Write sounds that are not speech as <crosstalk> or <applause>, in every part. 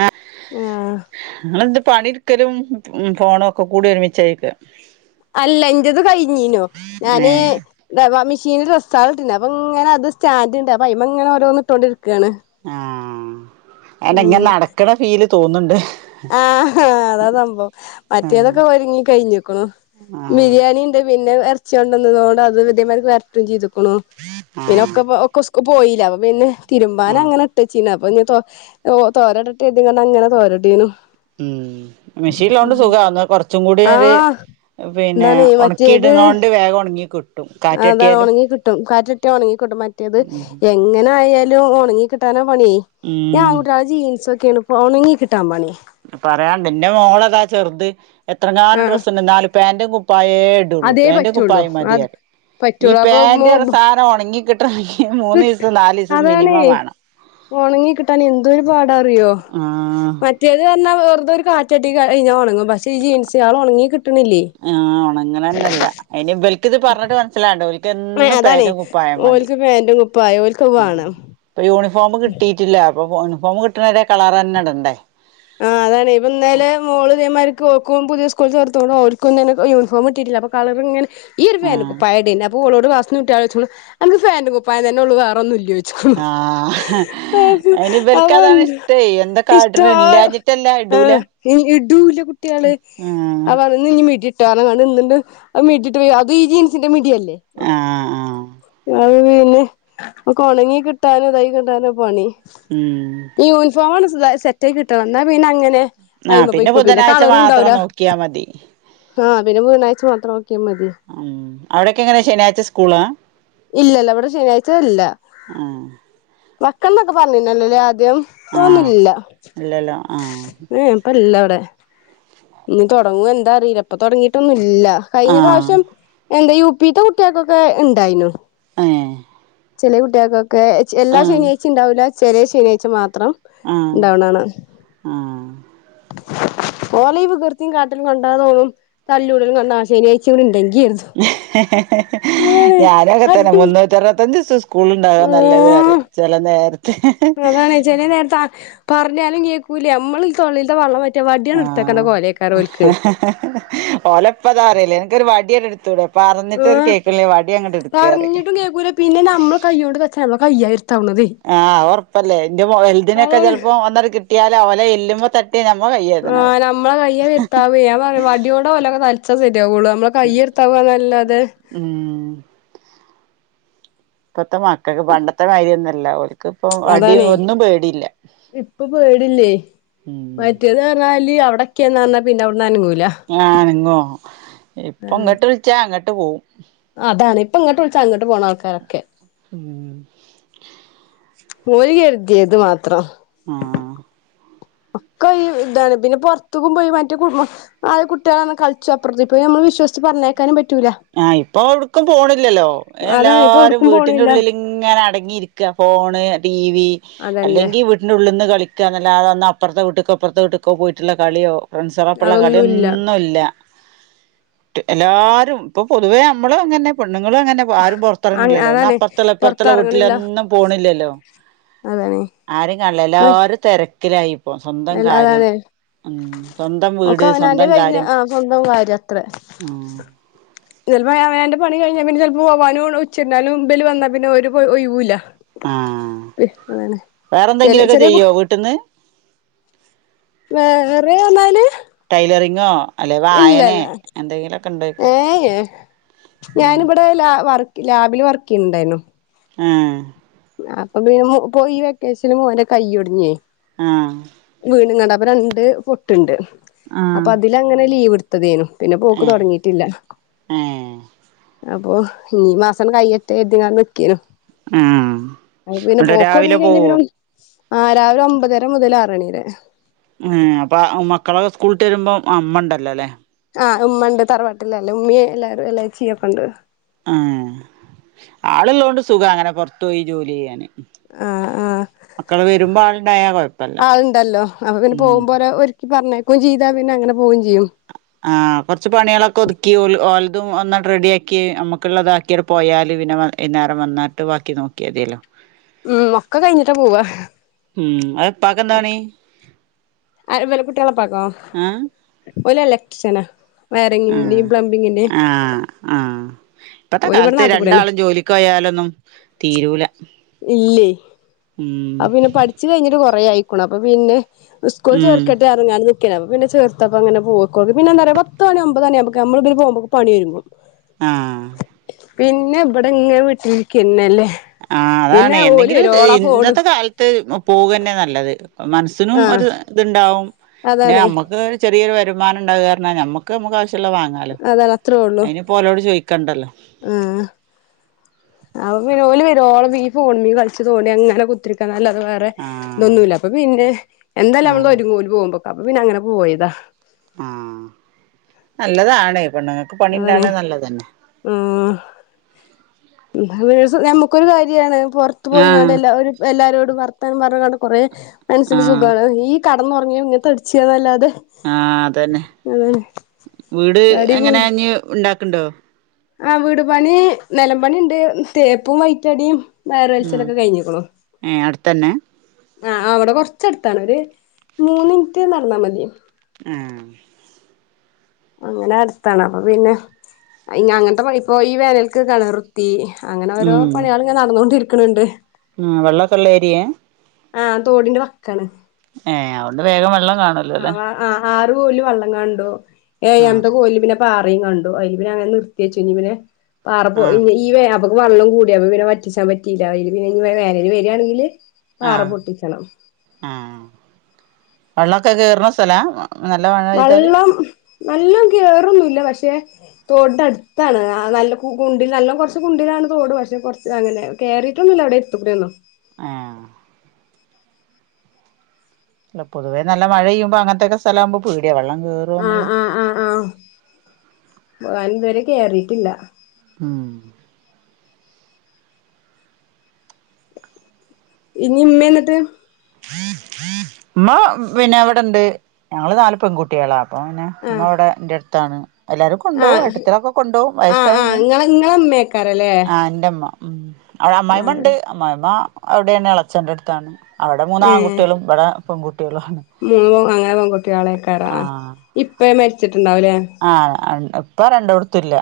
ആ ആഹ് ഇങ്ങളെന്ത് പണി ഇട്ക്കലും ഫോണു ഒക്കെ കൂടി ഒരുമിച്ചേയക്ക് അല്ല ഇൻ്റത് കഴിഞ്ഞീനു ഞാന് ഏഹ് മിഷീനിൽ ഡ്രെസ്സാള് ഇട്ടീനി അപ്പൊ ഇങ്ങനെ അത് സ്റ്റാൻ്റ്ണ്ട് അപ്പൊ അയ്മെ ഇങ്ങനെ ഓരോന്ന് ഇട്ടോണ്ടിരിക്കാണ്. ആഹ് അല്ല ഇങ്ങനെ അങ്ങനെ നടക്ക്ണ ഫീല് തോന്ന്ണ്ട് ആഹ് അതാ സംഭവം ആഹ് മറ്റേതൊക്കെ ഒരുങ്ങി കഴിഞ്ഞുക്കുണു ആഹ് ബിരിയാണിഇണ്ട്, പിന്നെ ഏ ർച്ചണ്ടതോടെ അത് ഇതേമാതിരിക്ക് വരറ്റും ചെയ്തക്കുണു. പിന്നെ ആഹ് ഒക്കെ പൊ ഒക്കെ സ്‌ ക്കുൾ പോയിലെ അപ്പൊ പിന്നെ ആഹ് തിരുമ്പാനൻഅങ്ങനെ ട്ടച്ചീനു അപ്പന്നി തോ ഓ തോരട്ടട്ടെ കർതിക്കണ്ട് അങ്ങനെ തോരട്ടെനു. ഉം മെഷീനിലൊണ്ട് സുഖ എന്നാ കൊറച്ചും കൂടി ഒരു ആഹ് പിന്നെ എന്താണ് ഒണക്കിയിടുന്നോണ്ട് വേഗം ഒണങ്ങിക്കി അതാ ഒണങ്ങികിട്ടും. കാറ്റട്ടിയ ഒണങ്ങി കിട്ടും. മറ്റേത് ഉം ഏ എങ്ങനെ ആയാലും ഒണങ്ങി കിട്ടാനാ പണി. ഉം <unintelligible> ജിൻസോക്കെണ് പ്പ ഓണങ്ങി കിട്ടാൻ പണി പറയാണ്ട് ഇന്റെ മോളതാ ചെറുത് എത്രങ്ങനും ആഹ് ഡ്രസ്സുണ്ട്, എന്നാലും പാന്റും കുപ്പായേ ഇടുള്ളൂ അതേ പാന്റും പറ്റുള്ളൂ കുപ്പായം അത് മതിപരിം ഈ പറ്റുള്ളൂ അപ്പൊ പാൻ്റ് മോ ന്ന സാധനം ഒണങ്ങി കിട്ടണങ്കിൽ മൂന്ന് കിട്ട് ദിവസം നാല് ദിവസംത് അതാണേ മിനിമം വണം. ഒണങ്ങി കിട്ടാൻ എന്തൊരു പാടാ അറിയോ? ആഹ് മ റ്റേത് പറഞ്ഞാ വെറുതെ ഒരു കാറ്റാകട്ടി കഴിഞ്ഞാൻ ഒണങ്ങും, പക്ഷേ ഈ ജീൻസുൾ ഒണങ്ങി കിട്ണില്ലേ?. ആഹ് ഓണങ്ങനെന്നെയില്ല അയിനി ഇബല്ക്ക് ഇത് പറഞ്ഞിട്ട് മനസിലാവേണ്ടേ? ഒ ല്ക്കെന്നും അതാണേ പേൻ്റും കുപ്പായം മതി, ഓൽക്ക് പാന്റും കുപ്പായോം ഓൽക്കത് അഹ് വേണം ഇപ്പ യൂണിഫോമ് കിട്ടി റ്റില്ല അപ്പോ പൊ യൂണിഫോമ് കിട്ടണവരെ കളർന്നെ ഇടണ്ടേ. ആഹ് അതാണ് ഇപ്പ ഇന്നലെ മോള് ഇതെമാർക്ക് ഓക്കും പുതിയ സ്കൂളിൽ ചേർത്തുകൊണ്ട് അവരിക്കുംതന്നെ യൂണിഫോം കിട്ടിട്ടില്ല അപ്പൊ കളർ ഇങ്ങനെ ഈ ഒരു ഫൻ്റ ആഹ് കുപ്പായം ഇടന്നെ അപ്പൊ ഓളോട് ക്ലാസ്ന്ന് കുട്ടിയാൽ ചെയ്ച്ചക്കുന്നു അനക്ക് ഫന്റ് കുപ്പായം തന്നെയുള്ളു വെറൊന്നു ഇല്ലെ? ആഹ് ഹ് അയിന് ഇവല്ക്ക് അപ്പൊ അതാണ് എന്ത് ഇഷ്ടേ എന്താ കാട്ട്ന്ന് ഇഷ്ടമാ ഇല്ലാഞ്ഞി ആഹ് ഇ ഇടൂല കുട്ടിള്, ആഹ് അവ ഇന്ന്ന്നി മിഡിട്ടെ പറന്ന്കണ്ട് ഇന്നിണ്ട് അഹ് മിഡിട്ട് പോയി അത് ഈ ജീൻസിന്റെ മിഡിയല്ലേ?. ആഹ് ആഹ് അഹ് പിന്നെ അക്കെ ഒണങ്ങി കിട്ടാനോ തൈകിട്ടാനോ പണി. ഉം യുണിഫോംണ് സെറ്റ് ആയി കിട്ടണം എന്നാപിന്നെ അങ്ങനെ ആഹ് അയിമ പൊയ്ക്കും പിന്നെ ബുധനാഴ്ച കാളറും മാത്രം ഇണ്ടാവുല. നോക്കിയാ മതി ആഹ് പിന്നെ ബുധനാഴ്ച്ച മാത്രം നോക്കിയ മതി. ഉം അവിടൊക്കെ എങ്ങനെ ശനിയാഴ്ച സ്കൂളാ ഇല്ലല്ല ഇവിടെ ശനിയാഴ്ച ഇല്ല. അഹ് വക്കണ്ന്നൊക്കെ പറഞ്ഞിന്നല്ലല്ലേ ആദ്യം ഇപ്പ അഹേന്നും ഇല്ല. ഇല്ല ല്ല ഏഹെ ഇപ്പ ഇല്ല അവിടെ ഇനി തുടങ്ങുവ എന്താ അറിയില്ല പ്പ തുടങ്ങിയിട്ടൊന്നും ഇല്ല കഴിഞ്ഞ ആഹ് പ്രാവശ്യം. എന്താ യു പി ത്തെ കുട്ടികൾക്കൊക്കെ ഇണ്ടായിനു. ആഹെ ചേലെ കുട്ടികൾക്കൊക്കെ എല്ലാ ശനിയാഴ്ച ഇണ്ടാവുല്ല, ചേലെ ശനിയാഴ് മാത്രം. ആഹ് ഇണ്ടാവണ കാണാം ആഹ് ഓല ഇ പ്രകൃത്തിയും കാട്ടിലും കണ്ടാ തോന്നും തല്ലൂടലും കണ്ടാ അഹ് ശനിയാഴ്ച കുടെ ഇണ്ടെങ്കികെർതും ഞാനും അങ്ങൻതന്നെ അത് മുന്നൂറ്റി അറുപത്തഞ്ച് ദിസും സ് കൂൾ ഇണ്ടാവാ ആഹ് നല്ലത്പറിം ചെലെ നേര അതാണ് ചെലെ നേരത്തെ അഹ് പറഞ്ഞാലും കേക്കൂല നമ്മൾ തൊള്ളിത്തെ വള്ളം വറ്റി റ്റ വാടിയാണ് ഇട്ത്തക്കേണ്ട കോലേക്കാര ഒല്ക്ക് ഓലപ്പതാറല്ലേ അനക്കൊരു വടിയടുത്തുടെ?. പറഞ്ഞിട്ടണ് ആഹ് കേൾക്കില്ലേ വടി അങ്ങട്ട് എടുക്കാ പറയും പറഞ്ഞിട്ടും കേക്കൂല പിന്നെ നമ്മളെ കൈയ്യോണ്ട് തച്ചാ നമ്മളെ കയ്യാ വെര് ആഹ് അത് ഒറപ്പല്ലേ എന്റെ വൽതിനൊക്കെ അതാണ് ചെലപ്പോ ഒന്നണ് കിട്ടിയാല് ഓലെ എല്ലുമ്മെ തട്ടി ട്ടിയാ ഞമ്മളെ കൈ ആഹ് നമ്മളെ കയ്യാ വെര്ത്താവേ ഞാൻ പറയും വടിയോണ്ടാ ഓലൊക്കെ തലച്ചാ ശരിയാവുള്ളൂ നമ്മളെ കൈ വെര്ത്താവ നല്ലാതെ. ഊം ഇപ്പത്തെ മക്കക്ക് പണ്ടത്തെ മാരി ഒന്നല്ല ഓൽക്ക്പ്പൊ അടി ഒന്നും പേടില്ല. പേടില്ലേയ് ഉം മറ്റേതറഞ്ഞാല് അവിടെക്കിംന്ന് പറഞ്ഞാ പിന്നെ അവ്ട്ന്ന് അനങ്ങൂല. ആഹ് അനങ്ങോ ഇപ്പൊ അതാണ് ഇങ്ങട്ട് വിളിച്ചാ അങ്ങട്ട് പോവും. അതാണ് ഇപ്പൊ ഇങ്ങട്ട് വിളിച്ചാ അങ്ങട്ട് പോണ ആൾക്കാരാ ഒക്കെ ഊം ഓല് കര്തീത് മാത്രം. ആഹ്. ഒക്കെ ഈ ഇതാണ് ഇതില് പൊർത്ത്ക്കുമ്പോ ഈ മറ്റേ കു ആഹ് കുട്ട്യാളൊന്ന് കളിച്ചും അപ്പുറത്ത് ഇപ്പൊ നമ്മള് വിശ്വസിച്ച് പറഞ്ഞയക്കാനും പറ്റൂല്ല. ആഹ് ഇപ്പൊ എവ്ട്ക്കും പോണില്ലല്ലോ അയ്ന് അതാണ് ഇപ്പൊ എല്ലാരും എവിടക്കും വീട്ടിന്റെ പോണില്ല ഉള്ളില് ഇങ്ങനെ അടങ്ങിരിക്ക ഫോണ് ടി വി അതന്നെ അല്ലെങ്കി വീ ട്ടിന്റെ ഉള്ള്ന്ന് കളിക്ക്യാന്നല്ലാതെ ഒന്ന് അപ്പർത്ത വീട്ട്ക്കോ ഇപ്പർത്തെ വീട്ട്ക്കോ പോയിട്ടുള്ള കളിയോ. ഫ്രണ്ട്സാളപ്പള്ള അതൊന്നുല്ല കളിയൊന്നുല്ല എല്ലാരും. ഇപ്പൊ പൊതുവെ നമ്മളും അങ്ങനെന്നെ പെണ്ണുങ്ങളും അങ്ങനെ. ആരും ആ പൊർത്തെറങ്ങ്ണില്ലല്ലോ ഒന്ന് അതാണ് അപ്പർത്ത്ള്ള ഇപ്പർത്ത്ള്ള പുറത്തിറങ്ങണില്ല വീട്ടിലൊന്നും പോണില്ലല്ലോ. അതാണ് ആരേം കാണൂല എല്ലാരും തെരക്കിലായിപ്പോ സ്വന്തം കാര്യം. അതാണ് ഉം സ്വന്തം ഒക്കെ വീട് അവനാന്റെ സ്വന്തം കഴിഞ്ഞ കാര്യം ആ സ്വന്തം ആഹ് ചെലപ്പോ അവനാന്റെ പണി കഴിഞ്ഞാ പിന്നെ ചെലപ്പോ പോവാനും ഉച്ചരിഞ്ഞാലും ഇബല് വന്നാ പിന്നെ ഒരു ഒയിവൂല്ലാ ആഹ് വേറെ ചെല എന്തെങ്കിലൊക്കെ ചെറിയ ചെയ്യോ വീട്ട്ന്ന്. വേറെ പറഞ്ഞാല് ടൈലറിങ്ങോ അല്ലെ വായനെ എന്തെങ്കിലൊക്കെണ്ടോ ചോയിക്കാ. ഏഹേ ഞാനിബടെ ലാ വർക്ക് ലാബില് വർക്ക്‌ ചെയ്യ്ണ്ടായിരുന്നു ആഹ്. അപ്പൊ പിന്നെ ഇപ്പൊ ഈ വെക്കേഷന് മോന്റെ കൈ ഒടിഞ്ഞേയ് ആഹ്. വീണ്ങ്ങാണ്ട് അപ്പൊ രണ്ട് പൊട്ട്ണ്ട് ആഹ് അപ്പൊ അതിലങ്ങനെ ലീവ്ട്ത്തതേനു. പിന്നെ പോക്ക് ഏഹ് തൊടങ്ങീട്ടില്ല. ഏഹ് അപ്പൊ ഇഞ്ഞി ഈ മാസണ് കയ്യട്ടേ കരുതിങ്ങാണ്ട് നിക്കേനു. ആഹ്. അപ്പൊ പിന്നെ ന്നട്ട് പോക്ക് രാവിലെ തൊടങ്ങി കഴിഞ്ഞാ പോവോ പിന്നെ ആ രാവിലെ ഒമ്പതര മുതല് ആറണി വരെ. ഏഹ് അപ്പ മക്കളൊക്കെ സ്കൂൾട്ട് വരുമ്പോ ആ ഇമ്മണ്ടല്ലോല്ലെ. ആഹ് ഉമ്മ ഉണ്ട് തറവാട്ടില്ലല്ലേ ഉമ്മീ എല്ലാരും എളേച്ചീ ഒക്കണ്ട്. ആഹ് ആള്ള്ളോണ്ട് സുഖാ അങ്ങനെ പൊർത്തു പോയി ജോലി ചെയ്യാന്. ആഹ് ആഹ് മക്കള് വരുമ്പോ ആള്ണ്ടായ കൊഴപ്പല്ല ഉം ക്കി പറഞ്ഞയക്കും ചെയ്താ പിന്നെ അങ്ങനെ പോകും ചെയ്യും. ആഹ് കൊറച്ച് പണ്യാളൊക്കെ ഒതുക്കി ഓലതും ഒന്നണ്ട് റെഡിആക്കി നമ്മക്കുള്ളതാ ക്ക്യണ് പോയാല് പിന്നെ വൈന്നേരം വന്നാട്ട് വാക്കി നോക്കിയാതിയല്ലോ. ഉം ഒക്കെ കഴിഞ്ഞിട്ടാ പോവാ ഉം ആഹ് ഉപ്പാക്കെന്താ പണി. ആരെ ഇവലെ കുട്ട്യാളെ ഇപ്പാക്കോ ഏഹ് ഓല് ഇലക്ട്രിഷ്യനാ ആഹ് വയറിങ്ങിന്റേം പ്ലംബിങ്ങന്റേം ആഹ് ആഹ് ഇപ്പത്തെ ഇവിടെ കാലത്ത് നാട്ടികൂടെന്നെ രണ്ടാളും ജോലിക്ക് പോയാലൊന്നും തീരൂല. ഉം. ച്ച് കൈഞ്ഞിട്ട് കുറേ അയ്ക്കുണു അപ്പൊ പിന്നെ സ്കൂളിൽ ഉം ചേർക്കട്ടെ അങ്ങാണ് നിക്കണ അപ്പ പിന്നെ ചേർത്തപ്പോ അങ്ങനെ പോക്കോ പിന്നെന്താറയ മൊത്തോ പണി ഒമ്പതണിയാമ്പക്ക് നമ്മള് പോകുമ്പോ പണി വരുമ്പോ ആഹ് പിന്നെ ഇവിടെ ഇങ്ങനെ വീട്ടിരിക്കന്നെല്ലേ ആഹ് അതാണ് എന്തെങ്കിലും ഇന്നത്തെ കാല ത്ത് പോവന്നെ നല്ലത് മനസ്സിനും ആഹ് ഒരു ഇത്ണ്ടാവും പിന്നെ അതാണേ നമ്മുക്ക് ചെറിയൊരു വരുമാനം ഇണ്ടാവ പറഞ്ഞാ നമ്മുക്ക് നമുക്ക് ആവശ്യള്ളത് വാങ്ങാലോ അതാണ് അത്രേ ഉള്ളൂ അയ്ന് ഓലോട് ചോയ്ക്കണ്ടല്ലോ ആഹ് അപ്പൊ പിന്നെ ഓല് വരോളം ഈ ഫോണിമ്മെ കളിച്ചു തോണ്ടി അങ്ങനെ കുത്തിരിക്കാ അല്ലാതെ വേറെ ആഹ് ഇതൊന്നുല്ല അപ്പൊ പിന്നെ എന്തല്ല നമ്മള് ആഹ് ഒരുങ്ങൂല് ഓര് പോകുമ്പൊക്ക അപ്പൊ പിന്നെ അങ്ങനെ പോയതാ ആഹ് നല്ലതാണ് പെണ്ണുങ്ങൾക്ക് അതാണ് പണിണ്ടാണത് നല്ലത് തന്നെ ആഹ് നമുക്ക് ഒരു കാര്യാണ് പുറത്ത് ത്ത് പോയിങ്ങാണ്ട് ആഹ് എല്ലാരും എല്ലാരോടും വർത്താനം പറഞ്ഞ്ങ്ങാണ്ട് കൊറേ മനസ്സിന് ആഹ് സുഖാണ് ഈ കടന്നുറങ്ങി ഇങ്ങനെ തടിച്ചിയന്നല്ലാതെ ആഹ് അതന്നെ വീട് തടി കൂടി എങ്ങനെ ഇനി ഇണ്ടാക്ക്ണ്ടോ ആഹ് വീട് പണി നിലമ്പണി ഇണ്ട് തേപ്പും വൈറ്റടിയും ഉം ഞായറാഴ്ച്ചലൊക്കെ കഴിഞ്ഞിക്കുണ് ഏഹ് അടുത്തന്നെ ആഹ് അവിടെ കൊറച്ചടുത്താണ് ഒരു മൂന്ന് മിനിറ്റ് നടന്നാ മതി ആഹ് അങ്ങനെ അടുത്താണ് അപ്പൊ പിന്നെ അങ്ങൻത്തെ പണിപ്പോ ഈ വേനൽക്ക് കെണറ് ത്തി അങ്ങനെ ഓരോ ഉം പണികള് ഇങ്ങനെ നടന്നുകൊണ്ടിരിക്കണ് ണ്ട് ആഹ് വെള്ളക്കൊള്ള ഏരിയെ ആഹ് തോടിന്റെ വക്കാണ് ഏഹ് അതുകൊണ്ട് വേഗം വെള്ളം കാണും ആഹ് ആഹ് ആറ് കോല് വെള്ളം കണ്ടു ആഹ് ഏയാമത്തെ കോല് പിന്നെ പാറയും കണ്ടു അതിൽ പിന്നെ അങ്ങനെ നിർത്തി വെച്ച് ഇനി പിന്നെ പാറ ഇ ആഹ് ഈ വെള്ളം കൂടിയ പിന്നെ വറ്റിച്ചാൻ പറ്റീല്ല അയില് പിന്നെ ഇ വേനല് വരിയാണെങ്കില് പാറ ആഹ് പൊട്ടിക്കണം ആഹ് വെള്ളൊക്കെ കേറ്ണ സ്ഥലാ നല്ല മഴ പെയ്താല് വെള്ളം നല്ലോം കേറൊന്നുംല്ല പക്ഷെ തോടിന്റെ അടുത്താണ് നല്ല ഗുണ്ടി നല്ല കുറച്ച് ഗുണ്ടിയിലാണ് തോട് പക്ഷെ കുറച്ച് അങ്ങനെ കേറിട്ടൊന്നുല്ല അവിടെ എടുത്തുകൂടി ഒള്ളു ആഹ് അല്ല പൊതുവെ നല്ല മഴ പെയ്യുമ്പോ അങ്ങൻത്തെക്ക സ്ഥലാമ്പോ പേടിയ വെള്ളം ആഹ് കേറുംന്നൊള്ള ആഹ് ആഹ് <unintelligible> ഇതുവരെ കേറീട്ടില്ല ഉം ഇനി ഇമ്മേം എന്നിട്ട് ഉമ്മ പിന്നെ എവിടെണ്ട് ഞങ്ങള് നാല് പെൺകു ട്ടികളാ അപ്പ പിന്നെ ഇമ്മ ആഹ് അവിടെ എന്റെ അടുത്താണ് എല്ലാരും കൊണ്ടോവും ആഹ് ഏട്ടത്തിലൊക്കെ കൊണ്ടോവും ആഹ് ആഹ് വയസ്സായിന്ന് ഇങ്ങളെ ഇങ്ങളെ ഇമ്മേക്കാരല്ലേ ആ എന്റെമ്മ ഉം. അവിടെ അമ്മായിമ്മ ആഹ് ഇണ്ട്. അമ്മായിമ്മ ഔടേണ്. എളച്ചന്റെ എടുത്താണ്. അവിടെ ഏഹ് മൂന്നാംങ്കുട്ട്യേളും, ഇബ്ടെ പെൺകുട്ട്യേളും ആണ്. മൂന്ന് അങ്ങനെ പെൺകുട്ട്യേളെക്കാരം. ആ. ആഹ് ഇപ്പ മരിച്ചിട്ടുണ്ടാവുലെ. ആഹ്, ഇപ്പാ രണ്ടോട്ത്തും ഇല്ല.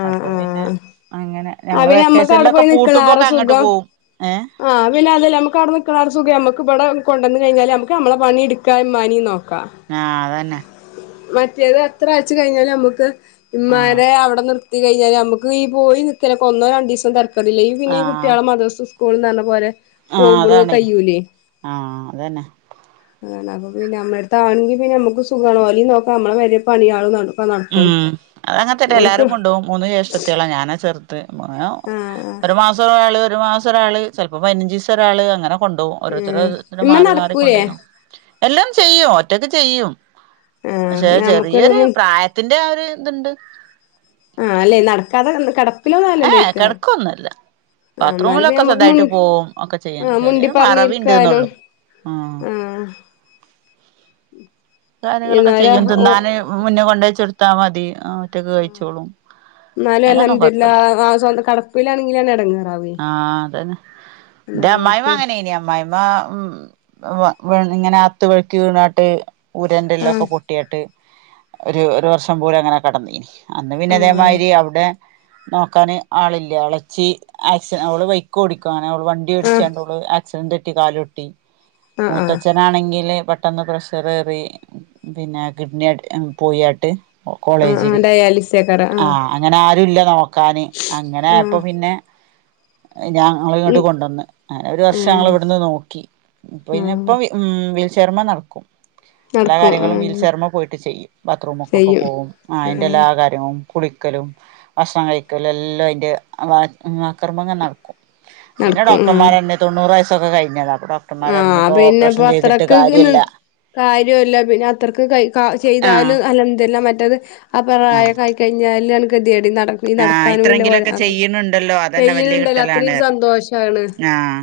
ആഹ് അപ്പൊ പിന്നെ ആഹ് അങ്ങനെ. ആഹ് ഞങ്ങള് പിന്നെ നമ്മക്ക് അവിടെ വെക്കേഷൻലൊക്കെ പോയി നിക്കണേറെ പൂട്ടുമ്പൊക്കെ അങ്ങട്ട് സുഖം പോവും. ഏഹ്. ആഹ് പിന്നെ അതു അല്ല. നമുക്ക് അവിടെ നിക്ക്ണ ആ ഒരു സുഖം നമക്ക് ഇബടെ കൊണ്ടന്ന് കഴിഞ്ഞാൽ നമക്ക് നമ്മള പണി ഇടുക്കാ, ഇമ്മനിം നോക്കാം. ആഹ് അതന്നെ. മറ്റേത് എത്ര ആഴ്ച്ച കഴിഞ്ഞാല് നമ്മുക്ക് ആഹ് ഇമാരെ അവിടെ നിർ നിർത്തി കഴിഞ്ഞാൽ ഞമക്ക് ഈ പോയി നിക്കലൊക്കെ ഒന്നോ രണ്ടീസം തെരക്കേടില്ല. ഈ പിന്നെ ആഹ് കുട്ട്യേളെ മദ്രസ സ്കൂള്ന്നർഞ്ഞ പോലെ. ആഹ് പോകുമ്പോഴും അതാണെ. കയ്യൂലേ ആഹ് അതന്നെ. അതന്നെ. അപ്പൊ പിന്നെ അമ്മ ട്ത്താണെങ്കി പിന്നെ അമ്മക്കു സുഖാണ്. ഓലിം നോക്ക അമ്മളെ പെരെ പണിയാളുംന്നാണു. ഉം. അത് അങ്ങൻത്തന്നെ. എല്ലാരും ആഹ് കൊണ്ടോവും. മൂന്ന് ജേഷ്ട്ടത്ത്യേള ഞാനാ ചെർ. ഇത് മൊ <unintelligible> ആഹ് ഒരു മാസം ഒരാള് ഒരു മാസം ഒരാള് ചെൽപ്പ പയ്നഞ്ചീസം ഒരാള് അങ്ങനെ. കൊണ്ടോവും. ഏഹ് ഓരോരുത്തര് ഇമ്മ മാറി മാറി നടക്കൂലേ കൊണ്ടോയിന്നോക്കും. എല്ലം ചെയ്യും. ഒറ്റക്ക് ചെയ്യും. ആഹ് പക്ഷെ എന്നാ നമുക്കൊരു ചെറിയൊരു മുൻ പ്രായത്തിന്റെ ആ ഒരു ഇത്ണ്ട്. ആ അല്ലെ. നടക്കാതെ ഏഹ് കെടപ്പിലൊന്നല്ലല്ലോയ്ക്ക. കെടക്കൊന്നുല്ല ആ ഇന്നാലും പിന്നെ ബാത്റൂമിലൊക്കെ ഞ്ഞമ്മക്ക് മു സ്വന്തായിട്ട് പോവും ഒക്കെ ചെയ്യും ആഹ് മുണ്ടി ചെറിയൊരു പർഞ്ഞിര്ക്കാനും. മറവിണ്ട്ന്നൊള്ളു ആഹ്. കാര്യങ്ങളൊക്കെ ചെയ്യും. എന്നാലും ഓ തിന്നാന് മുന്ന് കൊണ്ടോയ്ച്ചെടുത്താ മതി. ആഹ് ഒറ്റക്ക് കഴിച്ചോളും. ഇന്നാലും അയിനൊന്നും അൽഅംദുര്ല്ല കൊഴപ്പല്ല ആ ആ സ്വന്ത് കെടപ്പിലാണെങ്കിലാണ് എടങ്ങേറാ വ്വെ. ആഹ് അതന്നെ. ഇന്റെ അമ്മായിമ്മ അങ്ങനേന്യം. അമ്മായിമ ഉം ഹ്‌വ വീണ് ഇങ്ങനെ അകത്ത് വെഴ്ക്കി വീണാട്ട്. ഊരന്റെ ആഹ് എല്ലൊക്കെ പൊട്ട്യാട്ട് ഒരു ഒരു വർഷം പോലെ അങ്ങനെ കെടന്നീനി. അന്ന് പിന്നെ ആഹ് ഇതേമാരി. ടി ഔടെ നോക്കാന് ആളില്ല. എളച്ചി ആക്സ് ഓൾ പൊയ് ക്ക് ഓടിക്കും. അങ്ങനെ ഓൾ വണ്ടി ആഹ് ഇടിച്ചാണ്ട് ഓള് ആക്സിഡന്ററ്റി കാലൊട്ടി ആഹ് ആഹ് മൂത്തച്ചൻ - -. നാണെങ്കില് പെട്ടെന്ന് പ്രഷറേറി പിന്നെ കിഡ്നി അട് പോയ്യാട്ട്. ഓ ആഹ് ആഹ് കോളേജില്. ഡയാലിസേക്കാരം ആഹ്. അങ്ങനെ ആരു ഇല്ല നോക്കാന്. അങ്ങനെ ആഹ് ആയപ്പം പിന്നെ. ഹ് ഞങ്ങള് ഈ ഇങ്ങട്ട് കൊണ്ടന്ന്. അങ്ങനെ ഒരു വർഷം ഞങ്ങള് ഏഹ് ഇവട്ന്ന് നോക്കി. പിന്നെ ആഹ് ഇപ്പ വി ഉം. വിശർമ്മ നടക്കും. എല്ലാ നടക്കും കാര്യങ്ങളും വീൽ ആഹ് ചയർമ്മ പോയിട്ട് ചെയ്യും. ബാത്റൂമ്ക്കൊക്കെ ചെയ്യും പോവും. ആ അയ്ന്റെ ആഹ് എല്ലാ കാര് <unintelligible> കുളിക്കലും ഭക്ഷണം, കയ്ക്കലും, എല്ലം അയ്ന്റെ വ ഹ്മ് വാക്കർമ്മങ്ങള് നടക്കും. പിന്നെ നടക്കും ആഹ് ഡോക്ടർമാരെന്നെ തൊണ്ണൂറ് വയസ്സൊക്കെ കഴിഞ്ഞതാ അപ്പൊ ഡോ ഡോക്ടർമാരർഞ്ഞ് ആഹ് ഇഞ്ഞ്പ്പ ഓപ്പ്റേഷൻ ചെയ്തിട്ട് കാര്യല്ല. കാര്യുല്ല. പിന്നെ അത്രക്ക് കൈ കാ ആഹ് ചെയ്താല് അൽഅംദുര്ല്ല മറ്റത് ആ പ്രായ ആഹ് കൈ കൈഞ്ഞാലാണ് കെത്യേട് നട്. ഈ ആഹ് നടക്കാനൂല്ല പോലെ ഇത്രയെങ്കിലൊക്കെ അതെന്നെ. ചെയ്യണുണ്ടല്ലോ അതന്നെ പെയ്യ്ണ് വലിയ ഇണ്ടല്ലൊ കിട്ടലാണ് അത്രീം സന്തോഷാണ്. പറഞ്ഞു ആഹ്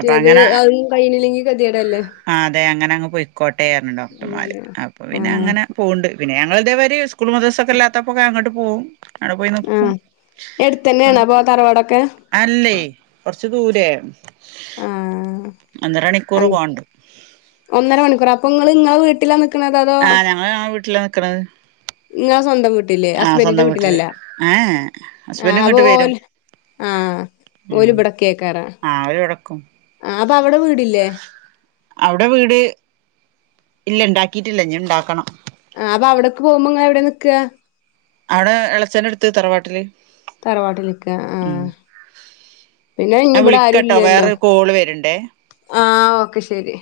അപ്പൊ അങ്ങനെ അതൊന്നും കയ്യിഞ്ഞില്ലെങ്കി കെത്യേടല്ലെ? ആ അതെ. അങ്ങനെ അങ്ങ് പൊയ്ക്കോട്ടെ അർഞ്ഞ് ഡോക്ടർമാര്. അതാണ് അപ്പൊ പിന്നെ ആഹ് അങ്ങനെ. പോവ്ണ്ട്. പിന്നെ ഞങ്ങള് ഇതേമാരി സ്കൂൾ മദ്രസ്സൊക്കെ ഇല്ലാത്തപ്പൊക്കെ അങ്ങട്ട് പോവും. അവിടെ പോയി നിക്കും ആഹ്. എട്ത്തന്നേണോ ഇപോ തറവാടൊക്കെ. അല്ലേ. കൊർച്ച് ദൂരേ. ആഹ് ഒന്നരണിക്കൂർ അങ് പോവാണ്ട്. ഒന്നര മണിക്കൂറൊ. അപ്പൊ ഇങ്ങള് ഇങ്ങളെ വീട്ടിലാ ന് ആഹ് ഞങ്ങള് ഞങ്ങളെ വീട്ടിലാ നിക്ക്ണത്. ഇങ്ങളെ സ്വന്തം വീട്ട്ല്. ഹസ്ബന്റിന്റെ വീട്ടില് വീട്ട്ലല്ല. ഏ ആഹ് ഹസ്ബൻഡ് അപ്പൊ ഇങ്ങോട്ട് ഓൽ. വരും ആഹ് ഓല് ഇബടെ നിക്കേക്കാരം. ആഹ് ഓല് ഇവടെ നിക്കും. ആഹ് അപ്പൊ അവടെ വീടില്ലേ? അവ്ടെ വീട് ഇല്ല ഇണ്ടാക്കിട്ടില്ല ഇഞ്ഞ് ഇണ്ടാക്കണം. ആഹ് അപ്പ അവടക്ക് പോവുമ്പൊ ഇങ്ങൾ എവിടെ നിക്കാ? അവ്ടെ എളച്ചന്റെട്ത്ത് തറവാട്ടില് തറവാട്ടില് നിക്കാ ഉം ആഹ്. പിന്നെ ഇഞ്ഞ് ഞാൻ ഇബ്ടെ വിളിക്കട്ടോ ആരുല്ലല്ലോ. വേറൊരു കോള് വരണ്ടേ ആഹ് ഓക്കെ ശെരി.